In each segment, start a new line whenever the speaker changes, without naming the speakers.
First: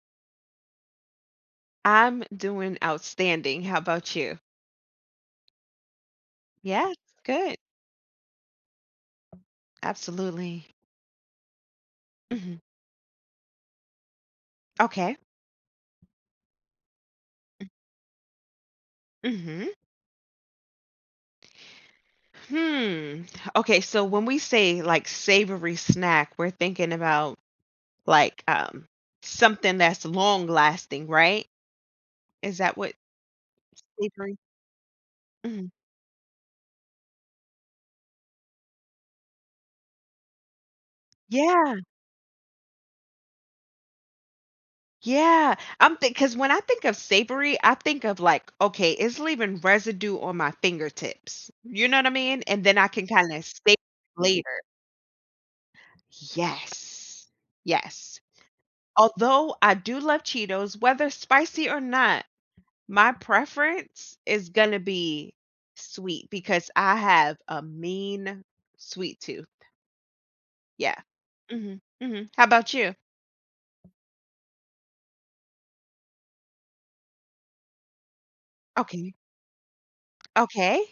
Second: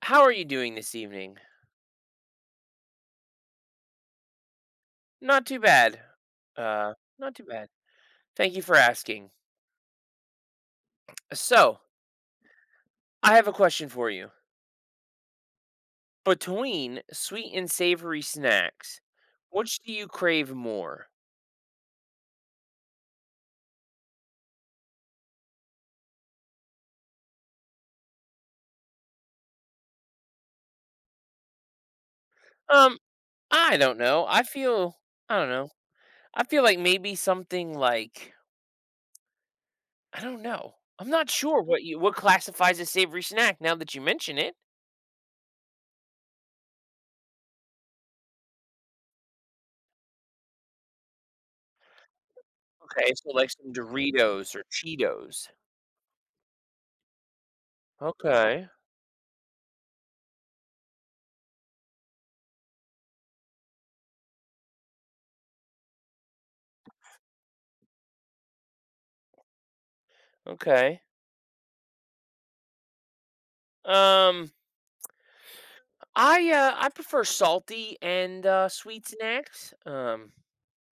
How are you doing this evening?
I'm doing outstanding. How about you?
Not too bad.
Yes,
Not too
good.
bad. Thank you for asking.
Absolutely.
So,
Hmm.
I have a question for you.
Okay.
Between sweet and savory snacks,
Hmm.
which do you crave more?
Hmm. Okay, so when we say like savory snack, we're thinking about like something that's long lasting, right? Is that what
Um, I don't know.
savory?
I don't
Mhm.
know. I feel like maybe something like I don't know. I'm not sure
Yeah,
what classifies as savory snack now that you mention it.
yeah. I'm think because when I think of savory, I think of like, okay, it's leaving residue on my fingertips. You know what I mean? And then I can
Okay,
kind
so
of
like some
stay
Doritos
later.
or Cheetos.
Yes. Yes.
Okay.
Although I do love Cheetos, whether spicy or not, my preference is gonna be sweet because I have a mean sweet tooth. Yeah.
Okay.
Mhm, mhm. How about you?
Um I prefer salty and sweet
Okay.
snacks.
Okay.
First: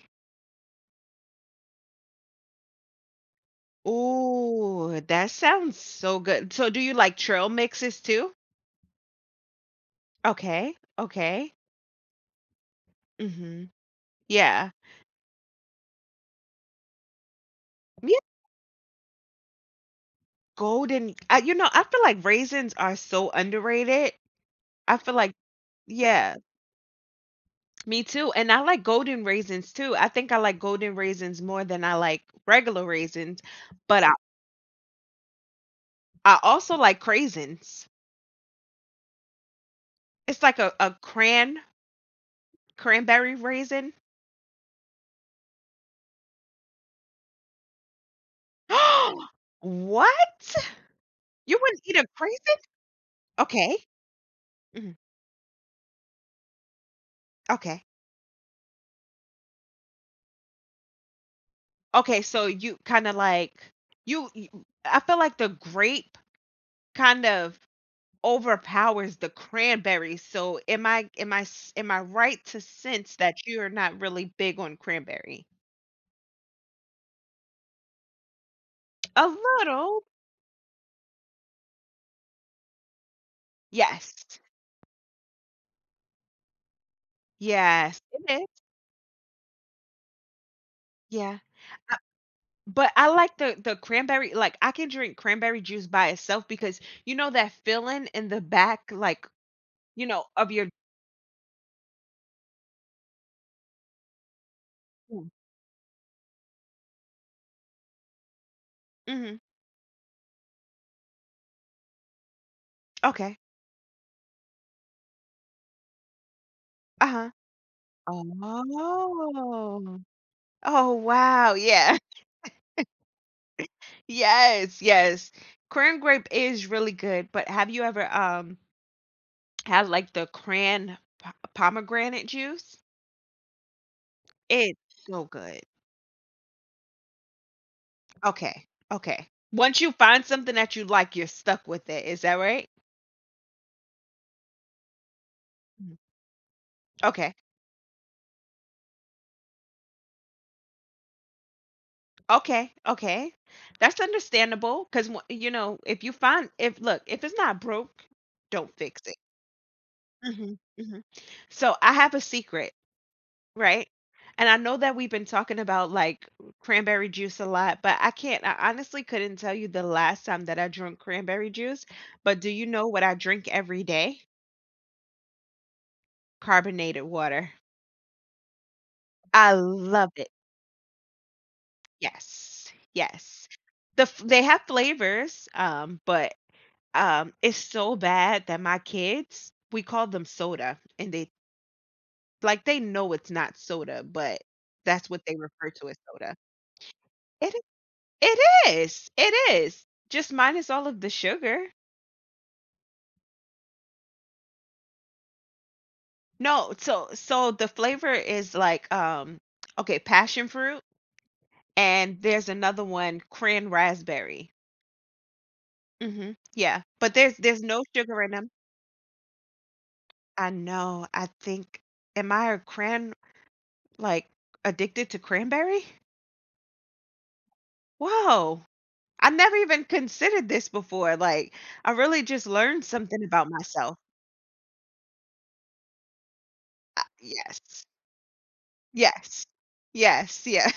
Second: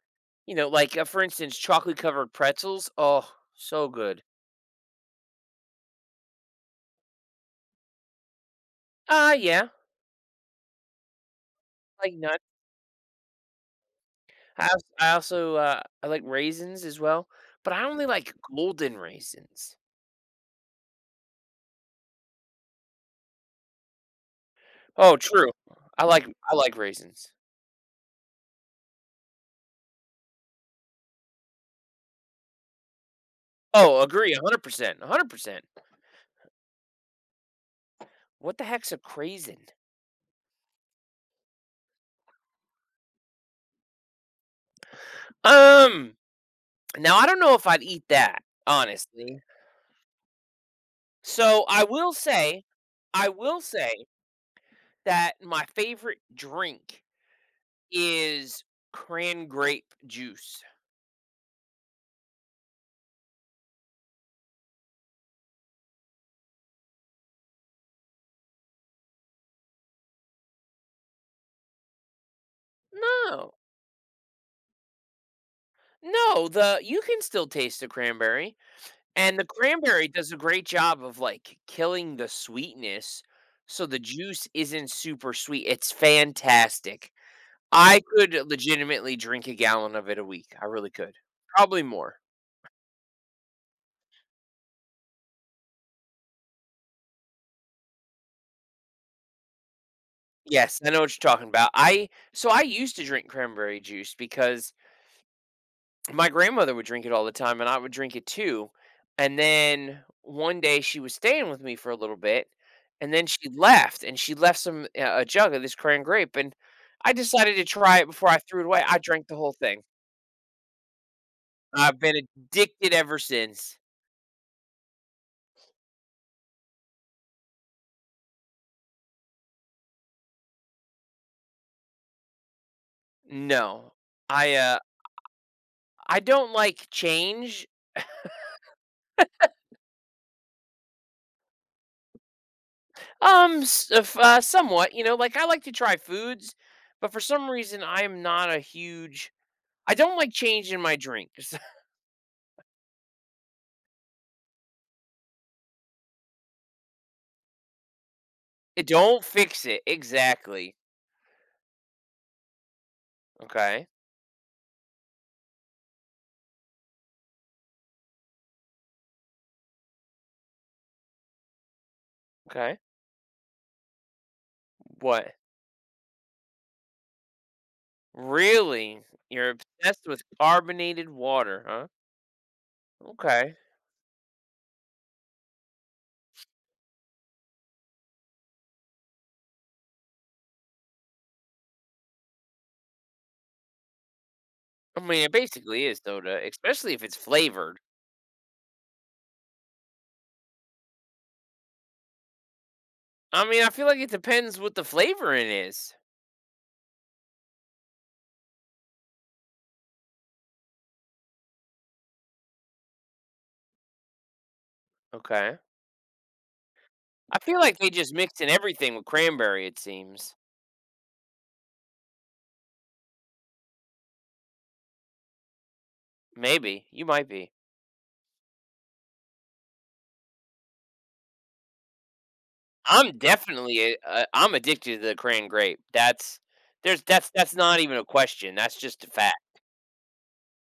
Like for instance, chocolate covered pretzels. Oh, so good.
Ooh, that sounds so good. So do you like trail mixes too?
Yeah,
Okay. Okay.
like nut.
Mhm. Yeah.
I also, I like raisins as well, but I only
Yeah,
like golden raisins.
golden, you know, I feel like raisins are so underrated. I feel
Oh,
like
true. I like
yeah,
I like raisins.
me too, and I like golden raisins too. I think I like golden raisins more than I like regular raisins,
Oh,
but I
agree, 100%, 100%.
I also like craisins.
What the heck's a craisin?
It's like a cran cranberry raisin.
Um, Now I don't know if I'd eat that honestly.
What? You
So
wouldn't eat a craisin?
I will
Okay.
say
Mhm.
that my favorite drink
Okay.
is cran grape juice.
Okay, so you kinda like you I feel like the grape kind of overpowers the cranberries. So am I s- am I right to sense that
No.
you're not really big on cranberry?
No, the you can still taste the cranberry,
A
and the
little.
cranberry does a great job of, like, killing the sweetness, so the
Yes.
juice isn't super sweet, it's fantastic.
Yes,
I
it
could
is.
legitimately drink a gallon of it a week, I really could.
Yeah.
Probably
I-
more.
But I like the cranberry like I can drink cranberry juice by itself because you know that feeling in the back like, you know, of your
Yes, I know what you're talking about. I So I used to drink cranberry juice because my grandmother would drink it all the time and I would drink it too.
mm-hmm.
And then one day she was staying with me for a little bit and then
Okay.
she left and she left some, a jug of this cran grape and I
Uh-huh.
decided to try it before I threw it away. I drank the whole thing.
Oh. Oh wow. Yeah.
I've been addicted ever since.
Yes, yes. Cran grape is really good, but have you ever, had, like, the cran po pomegranate juice?
No. I uh
It's so good.
I don't like change.
Okay, okay. Once you find something that you like, you're stuck with it, is that right?
Somewhat, you know, like I like to
Mm.
try foods, but for
Okay,
some reason I am not a huge I don't like change in my drinks.
okay, okay. That's understandable because you know, if you find if look, if it's not broke, don't
It
fix it.
don't fix it.
Mhm,
Exactly.
mhm. So, I have a secret.
Okay.
Right, and I know that we've been talking about, like, cranberry juice a lot, but I can't I honestly couldn't tell you the last time that I drank cranberry juice, but do you
Okay.
know what I drink every day?
What?
Carbonated water.
Really? You're
I
obsessed
love
with
it.
carbonated water, huh?
Yes, yes.
Okay.
The f they have flavors, but, it's so bad that my kids, we call them soda, and they like, they know it's not soda, but
I
that's what
mean, it
they refer
basically
to as
is
soda.
soda, especially if it's
It
flavored.
It is, it is. Just minus all of the sugar.
I mean, I feel like it depends what the flavor in is.
No, so the flavor is like, okay, passion fruit, and there's another one, cran raspberry.
Okay.
Mhm. Yeah, but there's
I
there's
feel like
no
they just
sugar in
mix
them.
in everything with cranberry, it seems.
I know. I think am I a cran like addicted to cranberry?
Maybe. You might be.
Whoa. I never even considered this before. Like, I really just learned
I'm
something about
definitely
myself.
a, I'm addicted to the cran grape. That's
Uh,
there's that's not
yes.
even a question. That's just a fact.
Yes. Yes. Yeah.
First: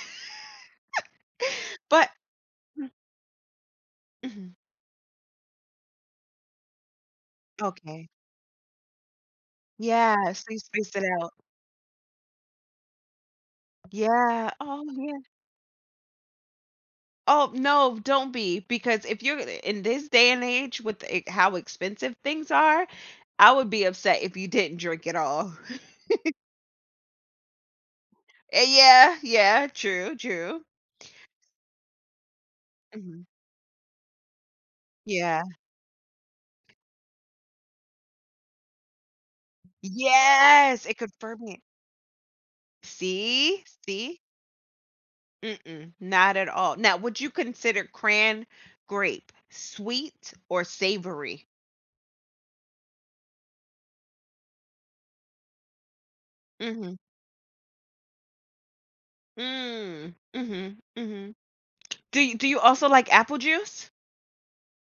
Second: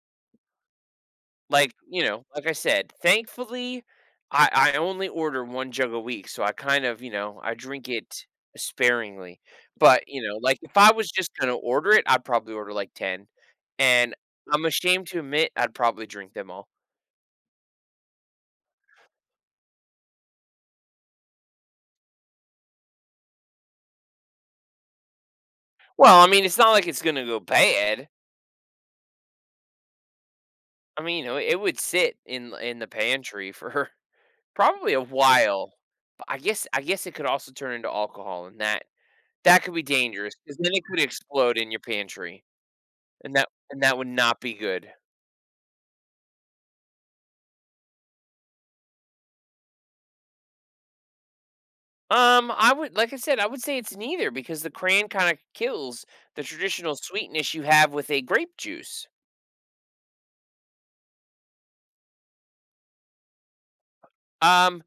Like,
But
like I said, thankfully,
mhm.
I only order 1 jug a week, so I kind of, I drink
Okay.
it sparingly. But,
Yeah, so
like,
you
if I
spaced it
was
out.
just gonna order it, I'd probably order, like, 10, and
Yeah.
I'm
Oh,
ashamed
yeah.
to admit I'd probably drink them all.
Oh, no, don't be, because if you're in this day and age with e how expensive things are, I would be upset if you didn't drink at all.
Well, I mean, it's not like it's gonna go bad.
Eh, yeah, yeah, true, true.
I mean, it would sit in the
Mhm.
pantry for probably a
Yeah.
while. But I guess it could also turn into alcohol, and that could be dangerous because then it
Yes, it
could
could
explode
ferment.
in your pantry. And that
See?
and that would
See?
not be good.
Mm-mm, not at all. Now, would you consider cran grape sweet or savory?
I would, I would say it's neither because the crayon kinda kills the traditional
Mhm.
sweetness you have with a grape juice.
Mm. Mhm, mhm. Do you also like apple juice?
Um,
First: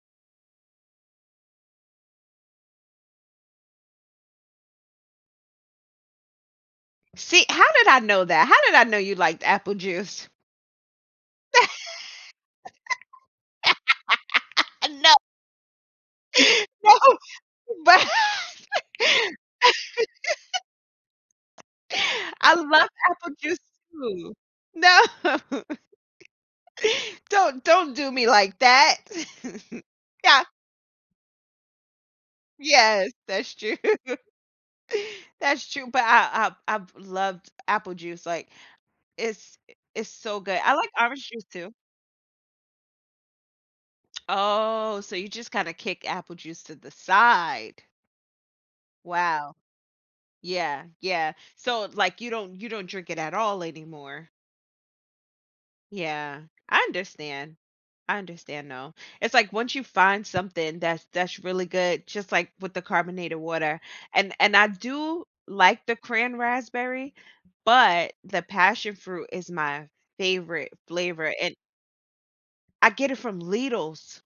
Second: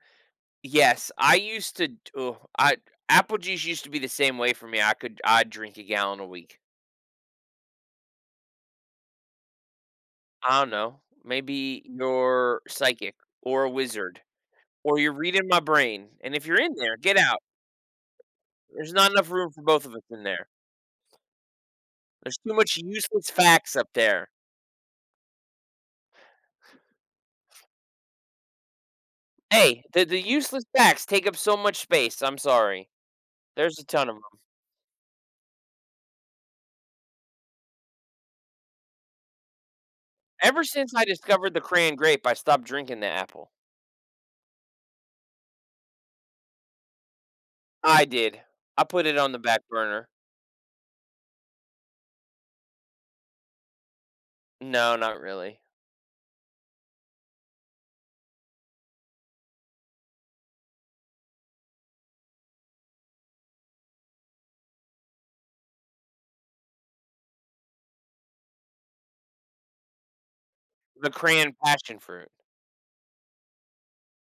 yes, I used to oh, I apple juice used to be the same way for me. I'd drink a gallon a week.
See, how did I know that? How did I know you liked apple juice?
I don't know. Maybe you're psychic or a wizard or you're
No,
reading my brain. And if you're in
no,
there, get out.
but
There's not enough room for both of us in there. There's
I
too much
love
useless
apple juice
facts up there.
too. No, don't do me like that.
Hey, the
Yeah,
useless facts take up so much space, I'm sorry.
yes, that's true.
There's a ton of them.
That's true, but I've loved apple juice, like, it's it's so good.
Ever
I like
since I
orange juice
discovered the
too.
crayon grape, I stopped drinking the apple.
Oh, so you just kinda kick apple juice to the side.
I did. I put it on the
Wow.
back burner.
Yeah, yeah. So like you don't drink it at all anymore.
No, not really.
Yeah. I understand. I understand though. It's like once you find something that's really good, just like with the carbonated water. And I do like the cran raspberry, but the passion fruit is my favorite
The
flavor and
crayon passion fruit.
I get it from Lidl's.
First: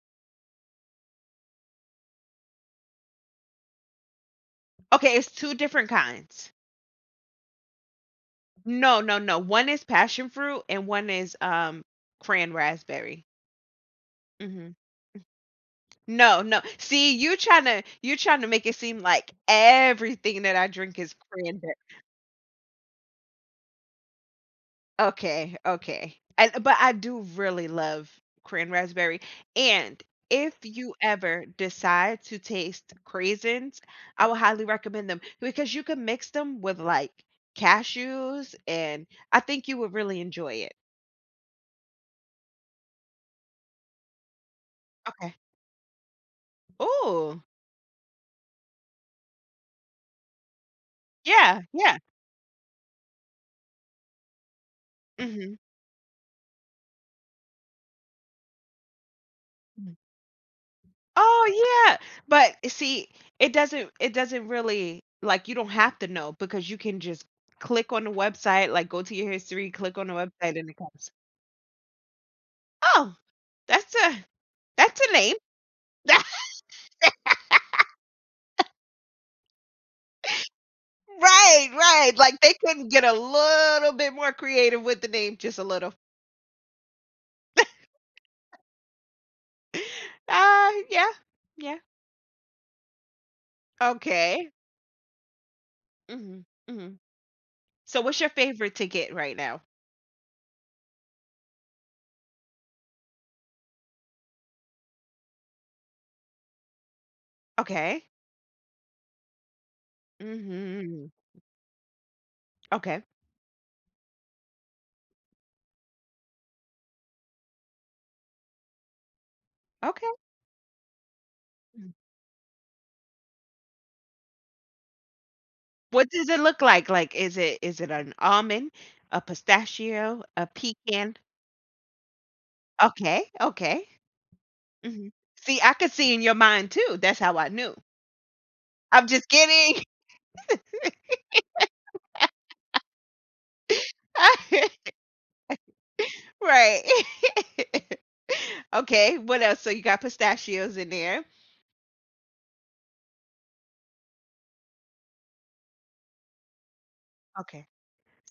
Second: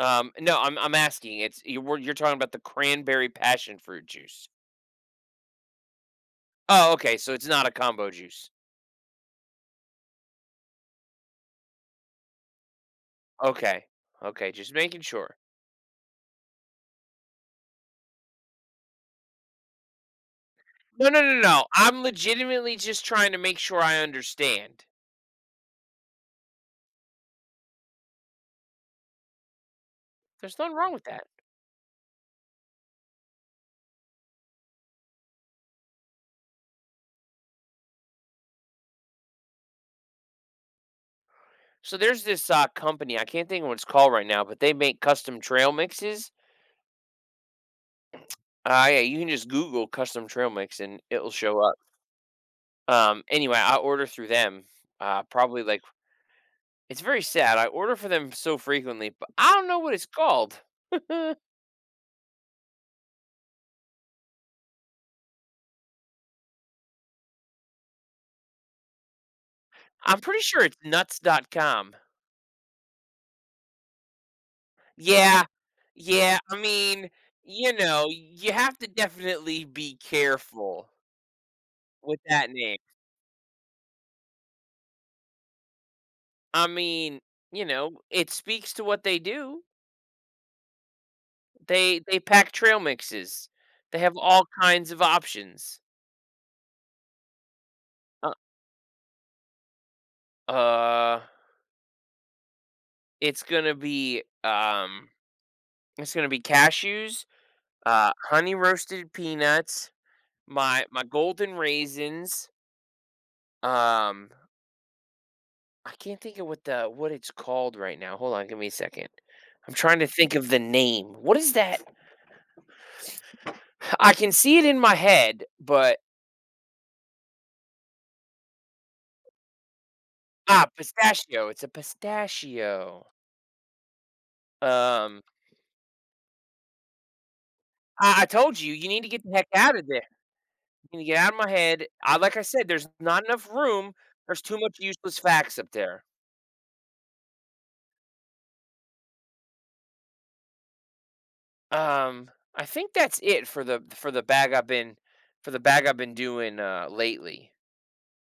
No, I'm asking, it's you were you're talking about the cranberry passion fruit juice.
Okay, it's two different kinds.
Oh, okay, so it's not a combo juice.
No, no, no. One is passion fruit and one is cran raspberry.
Okay. Okay, just
Mhm.
making sure.
No, no. See, you trying to make it seem like everything that I drink
No,
is
no, no, no,
cranberry.
I'm legitimately just trying to make sure I understand.
Okay, okay. And but I do really love cran raspberry. And if
There's nothing wrong
you
with that.
ever decide to taste craisins, I would highly recommend them because you can mix them with like cashews, and I think you would really enjoy it.
So there's this, company. I can't think of what it's called right now, but they make
Okay.
custom trail mixes.
Oh,
Yeah, you can just Google custom trail mix and it'll
yeah,
show up.
yeah.
Anyway, I order through them.
Mhm.
Probably like It's very sad. I order for them so frequently, but I don't know what it's called.
Oh, yeah. But eh, see, it doesn't really like you don't have to know because you can just click on the website, like go to your history, click on the
I'm pretty
website
sure
and it
it's
comes.
Nuts.com.
Oh, that's a name.
Yeah, yeah. I mean, you have to definitely be careful
Right, right.
with
Like
that
they
name.
couldn't get a little bit more creative with the name, just a little.
I mean, it speaks to what they do.
Yeah. Yeah.
They pack trail mixes. They have all
Okay.
kinds of options.
Mhm. Mhm. So what's your
Uh,
favorite to get right now?
uh it's gonna be um, it's gonna be cashews,
Okay.
honey roasted peanuts, my
Mhm.
golden raisins.
Okay.
Um, I can't think of what it's called right now. Hold on, give me a second. I'm trying to
Okay.
think of the name. What is that? I can see it in my head, but
What does it look like? Like, is it an almond, a pistachio, a pecan?
pistachio. It's a pistachio.
Okay, okay. Mhm.
Um,
See, I could see in your mind too. That's how I knew.
I told you, you need
I'm
to get
just
the heck out
kidding.
of Can you get out of my head? I Like I said, there's not enough room. There's too much useless facts up there.
Right. Okay, what else? So you got pistachios in there.
Um, I think that's it for the bag I've been doing lately.
Okay.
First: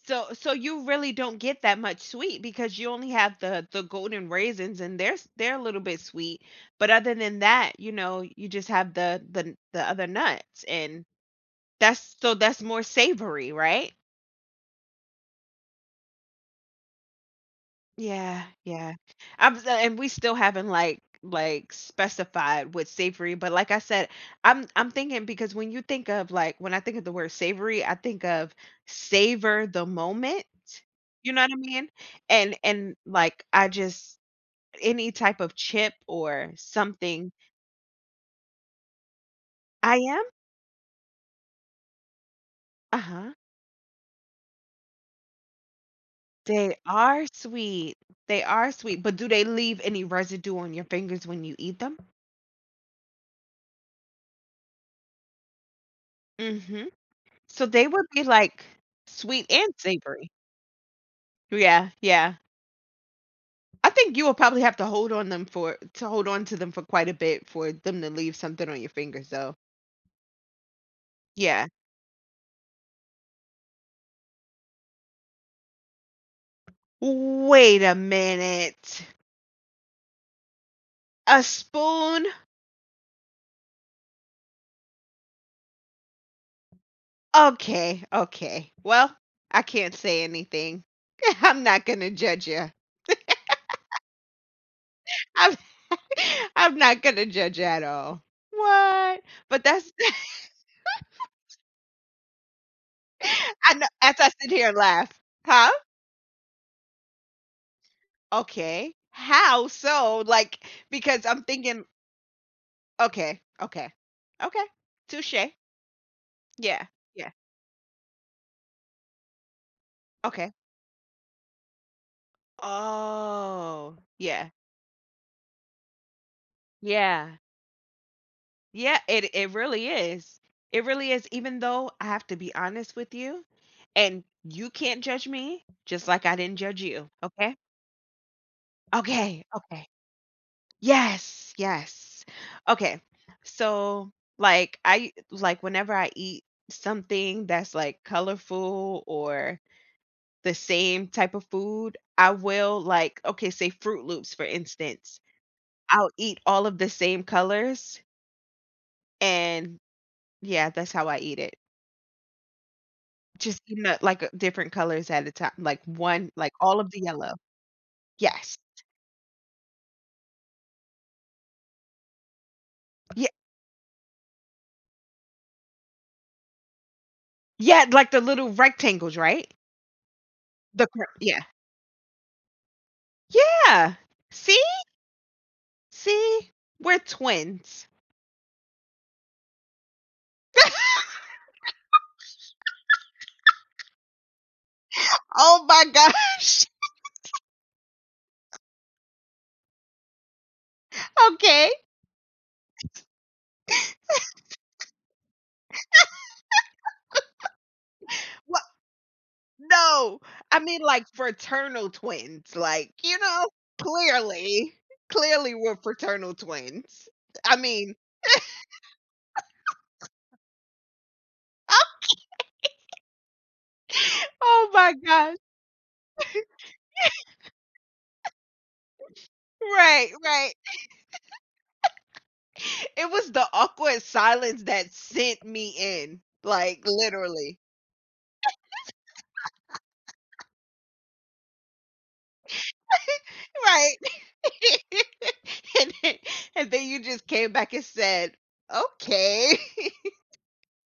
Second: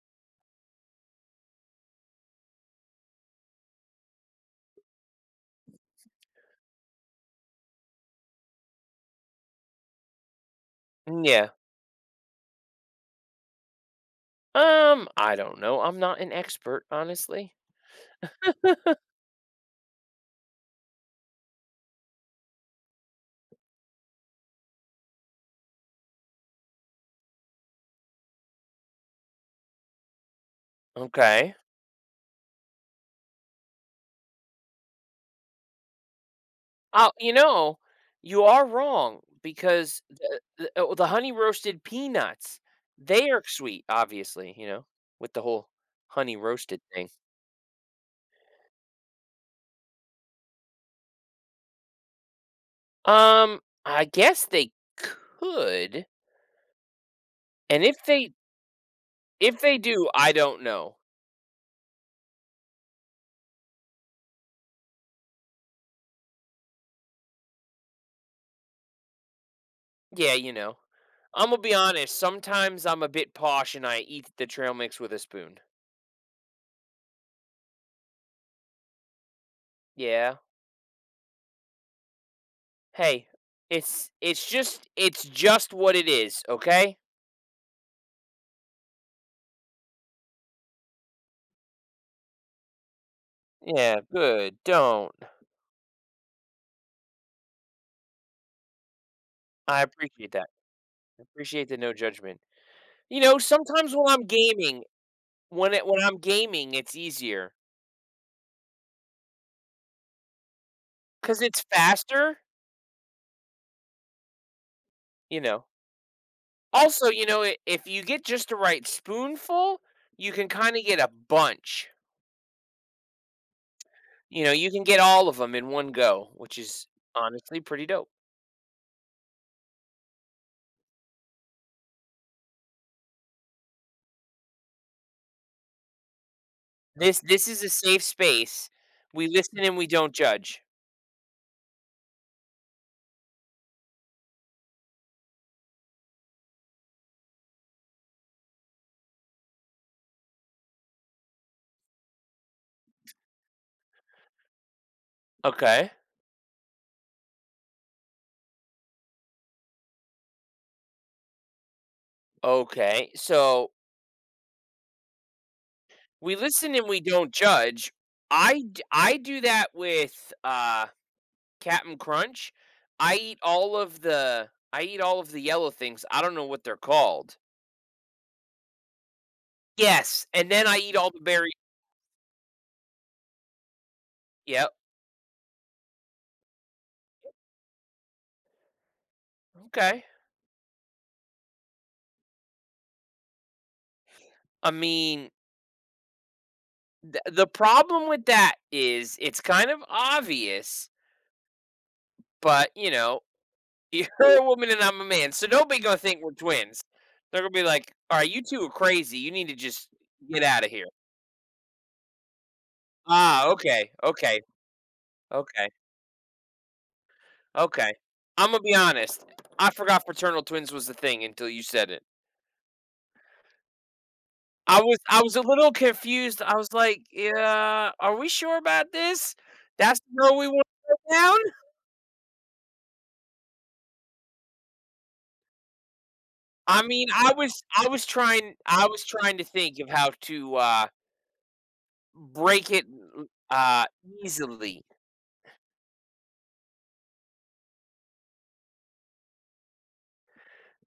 So so you really don't get that much sweet because you only have the golden raisins and they're s they're a little bit sweet, but other than that, you know, you just have the other nuts and
Mm, yeah.
that's so that's more savory, right?
I don't know. I'm not an expert, honestly.
Yeah, yeah. I'm s and we still haven't, like, specified what savory, but like I said, I'm thinking because when you think of, like when I think of the word savory, I think of savor the moment, you know what I
Okay.
mean? And, like, I just any type of chip or
Oh,
something
you are wrong
I
because
am?
oh, the honey roasted peanuts, they
Uh-huh.
are sweet, obviously, with the whole honey
They
roasted thing.
are sweet. They are sweet, but do they leave any residue on your fingers when you eat them?
I guess they could.
Mhm. So
And
they
if
would be,
they
like, sweet
if
and
they do,
savory.
I don't know.
Yeah, yeah. I think you will probably have to hold on them for to hold on to them for quite a bit for them to leave something on your fingers, though.
Yeah, you know. Imma
Yeah.
be honest, sometimes I'm a bit posh and I eat the trail mix with a spoon.
Wait a minute.
Yeah.
A spoon?
Hey, it's just what it is, okay?
Okay, okay. Well, I can't say anything. I'm not gonna judge you.
Yeah, good. Don't.
I'm I'm not gonna judge ya at all. What? But
I
that's
appreciate that. I appreciate the no judgment.
I know
Sometimes when
as
I'm
I sit here and
gaming,
laugh. Huh?
when I'm gaming, it's easier
Okay. How so? Like, because
because
I'm
it's
thinking,
faster,
okay, okay, okay,
you
touche.
know.
Yeah,
Also, you
yeah,
know, I if you get just the right spoonful, you can
okay.
kinda get a bunch.
Oh, yeah,
You can get all of them in one go, which is
yeah,
honestly pretty dope.
yeah. It really is. It really is. Even though I have to be honest with you, and you can't judge me, just like I didn't judge you.
This
Okay,
is a safe space. We
okay,
listen and we
okay.
don't judge.
Yes, yes. Okay. So like I like whenever I eat something that's like colorful or the same type of food, I will like okay, say Fruit Loops for instance.
Okay.
I'll eat all of the same colors and yeah, that's how I eat it.
Okay.
Just
So,
eating a, like different colors at a time, like one
we
like
listen
all
and
of the
we don't
yellow.
judge.
Yes.
I do that with, Cap'n Crunch. I
Yeah.
eat all of the I eat all of the yellow things. I don't know what they're called.
Yeah, like the little rectangles, right?
Yes, and then I
The
eat
cr-
all the
yeah.
berries.
Yeah. See?
Yep,
See? We're twins.
okay. I mean,
Oh my gosh.
the problem with that is it's kind of obvious.
Okay.
But, you're a woman and I'm a man, so nobody gonna think we're twins. They're gonna be like, "Alright, you
What
2 are crazy, you need to just
no.
get
I
out of
mean,
here."
like, fraternal twins, like, you know,
Okay, okay,
clearly, clearly
okay,
we're fraternal twins. I
okay."
mean
Imma be honest, I forgot fraternal twins was a thing until you said it.
oh
I
my
was I was
gosh.
a little confused, I was like, "Yeah, are we sure about this? That's
Right,
the road we
right.
wanna go down?"
It was the awkward silence that sent me in, like,
I mean, I
literally.
was I was trying I was trying to think of how to, break it, uh,
Right.
easily.
And then and then you just came back and said, "Okay."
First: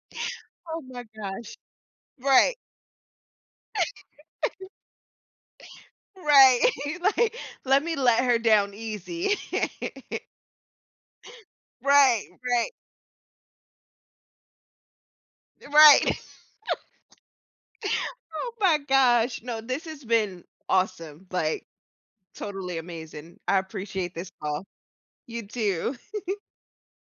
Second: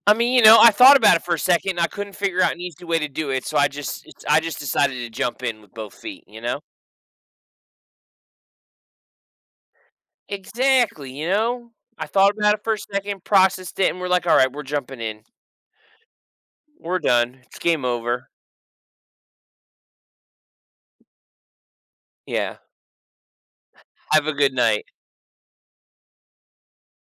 I mean, I
Oh
thought
my
about it for a
gosh.
second, and I couldn't figure out
Right.
an easy way to do it, so I just decided to jump in with both feet, you know?
Right. Like, "Let me let her down easy."
Exactly, you know? I
Right,
thought about it
right,
for a second, processed it, and we're like, "Alright, we're jumping in.
right.
We're done. It's game over."
Oh my gosh. No, this has been awesome, like,
Yeah.
totally amazing. I appreciate
Have
this
a good
call.
night.
You too.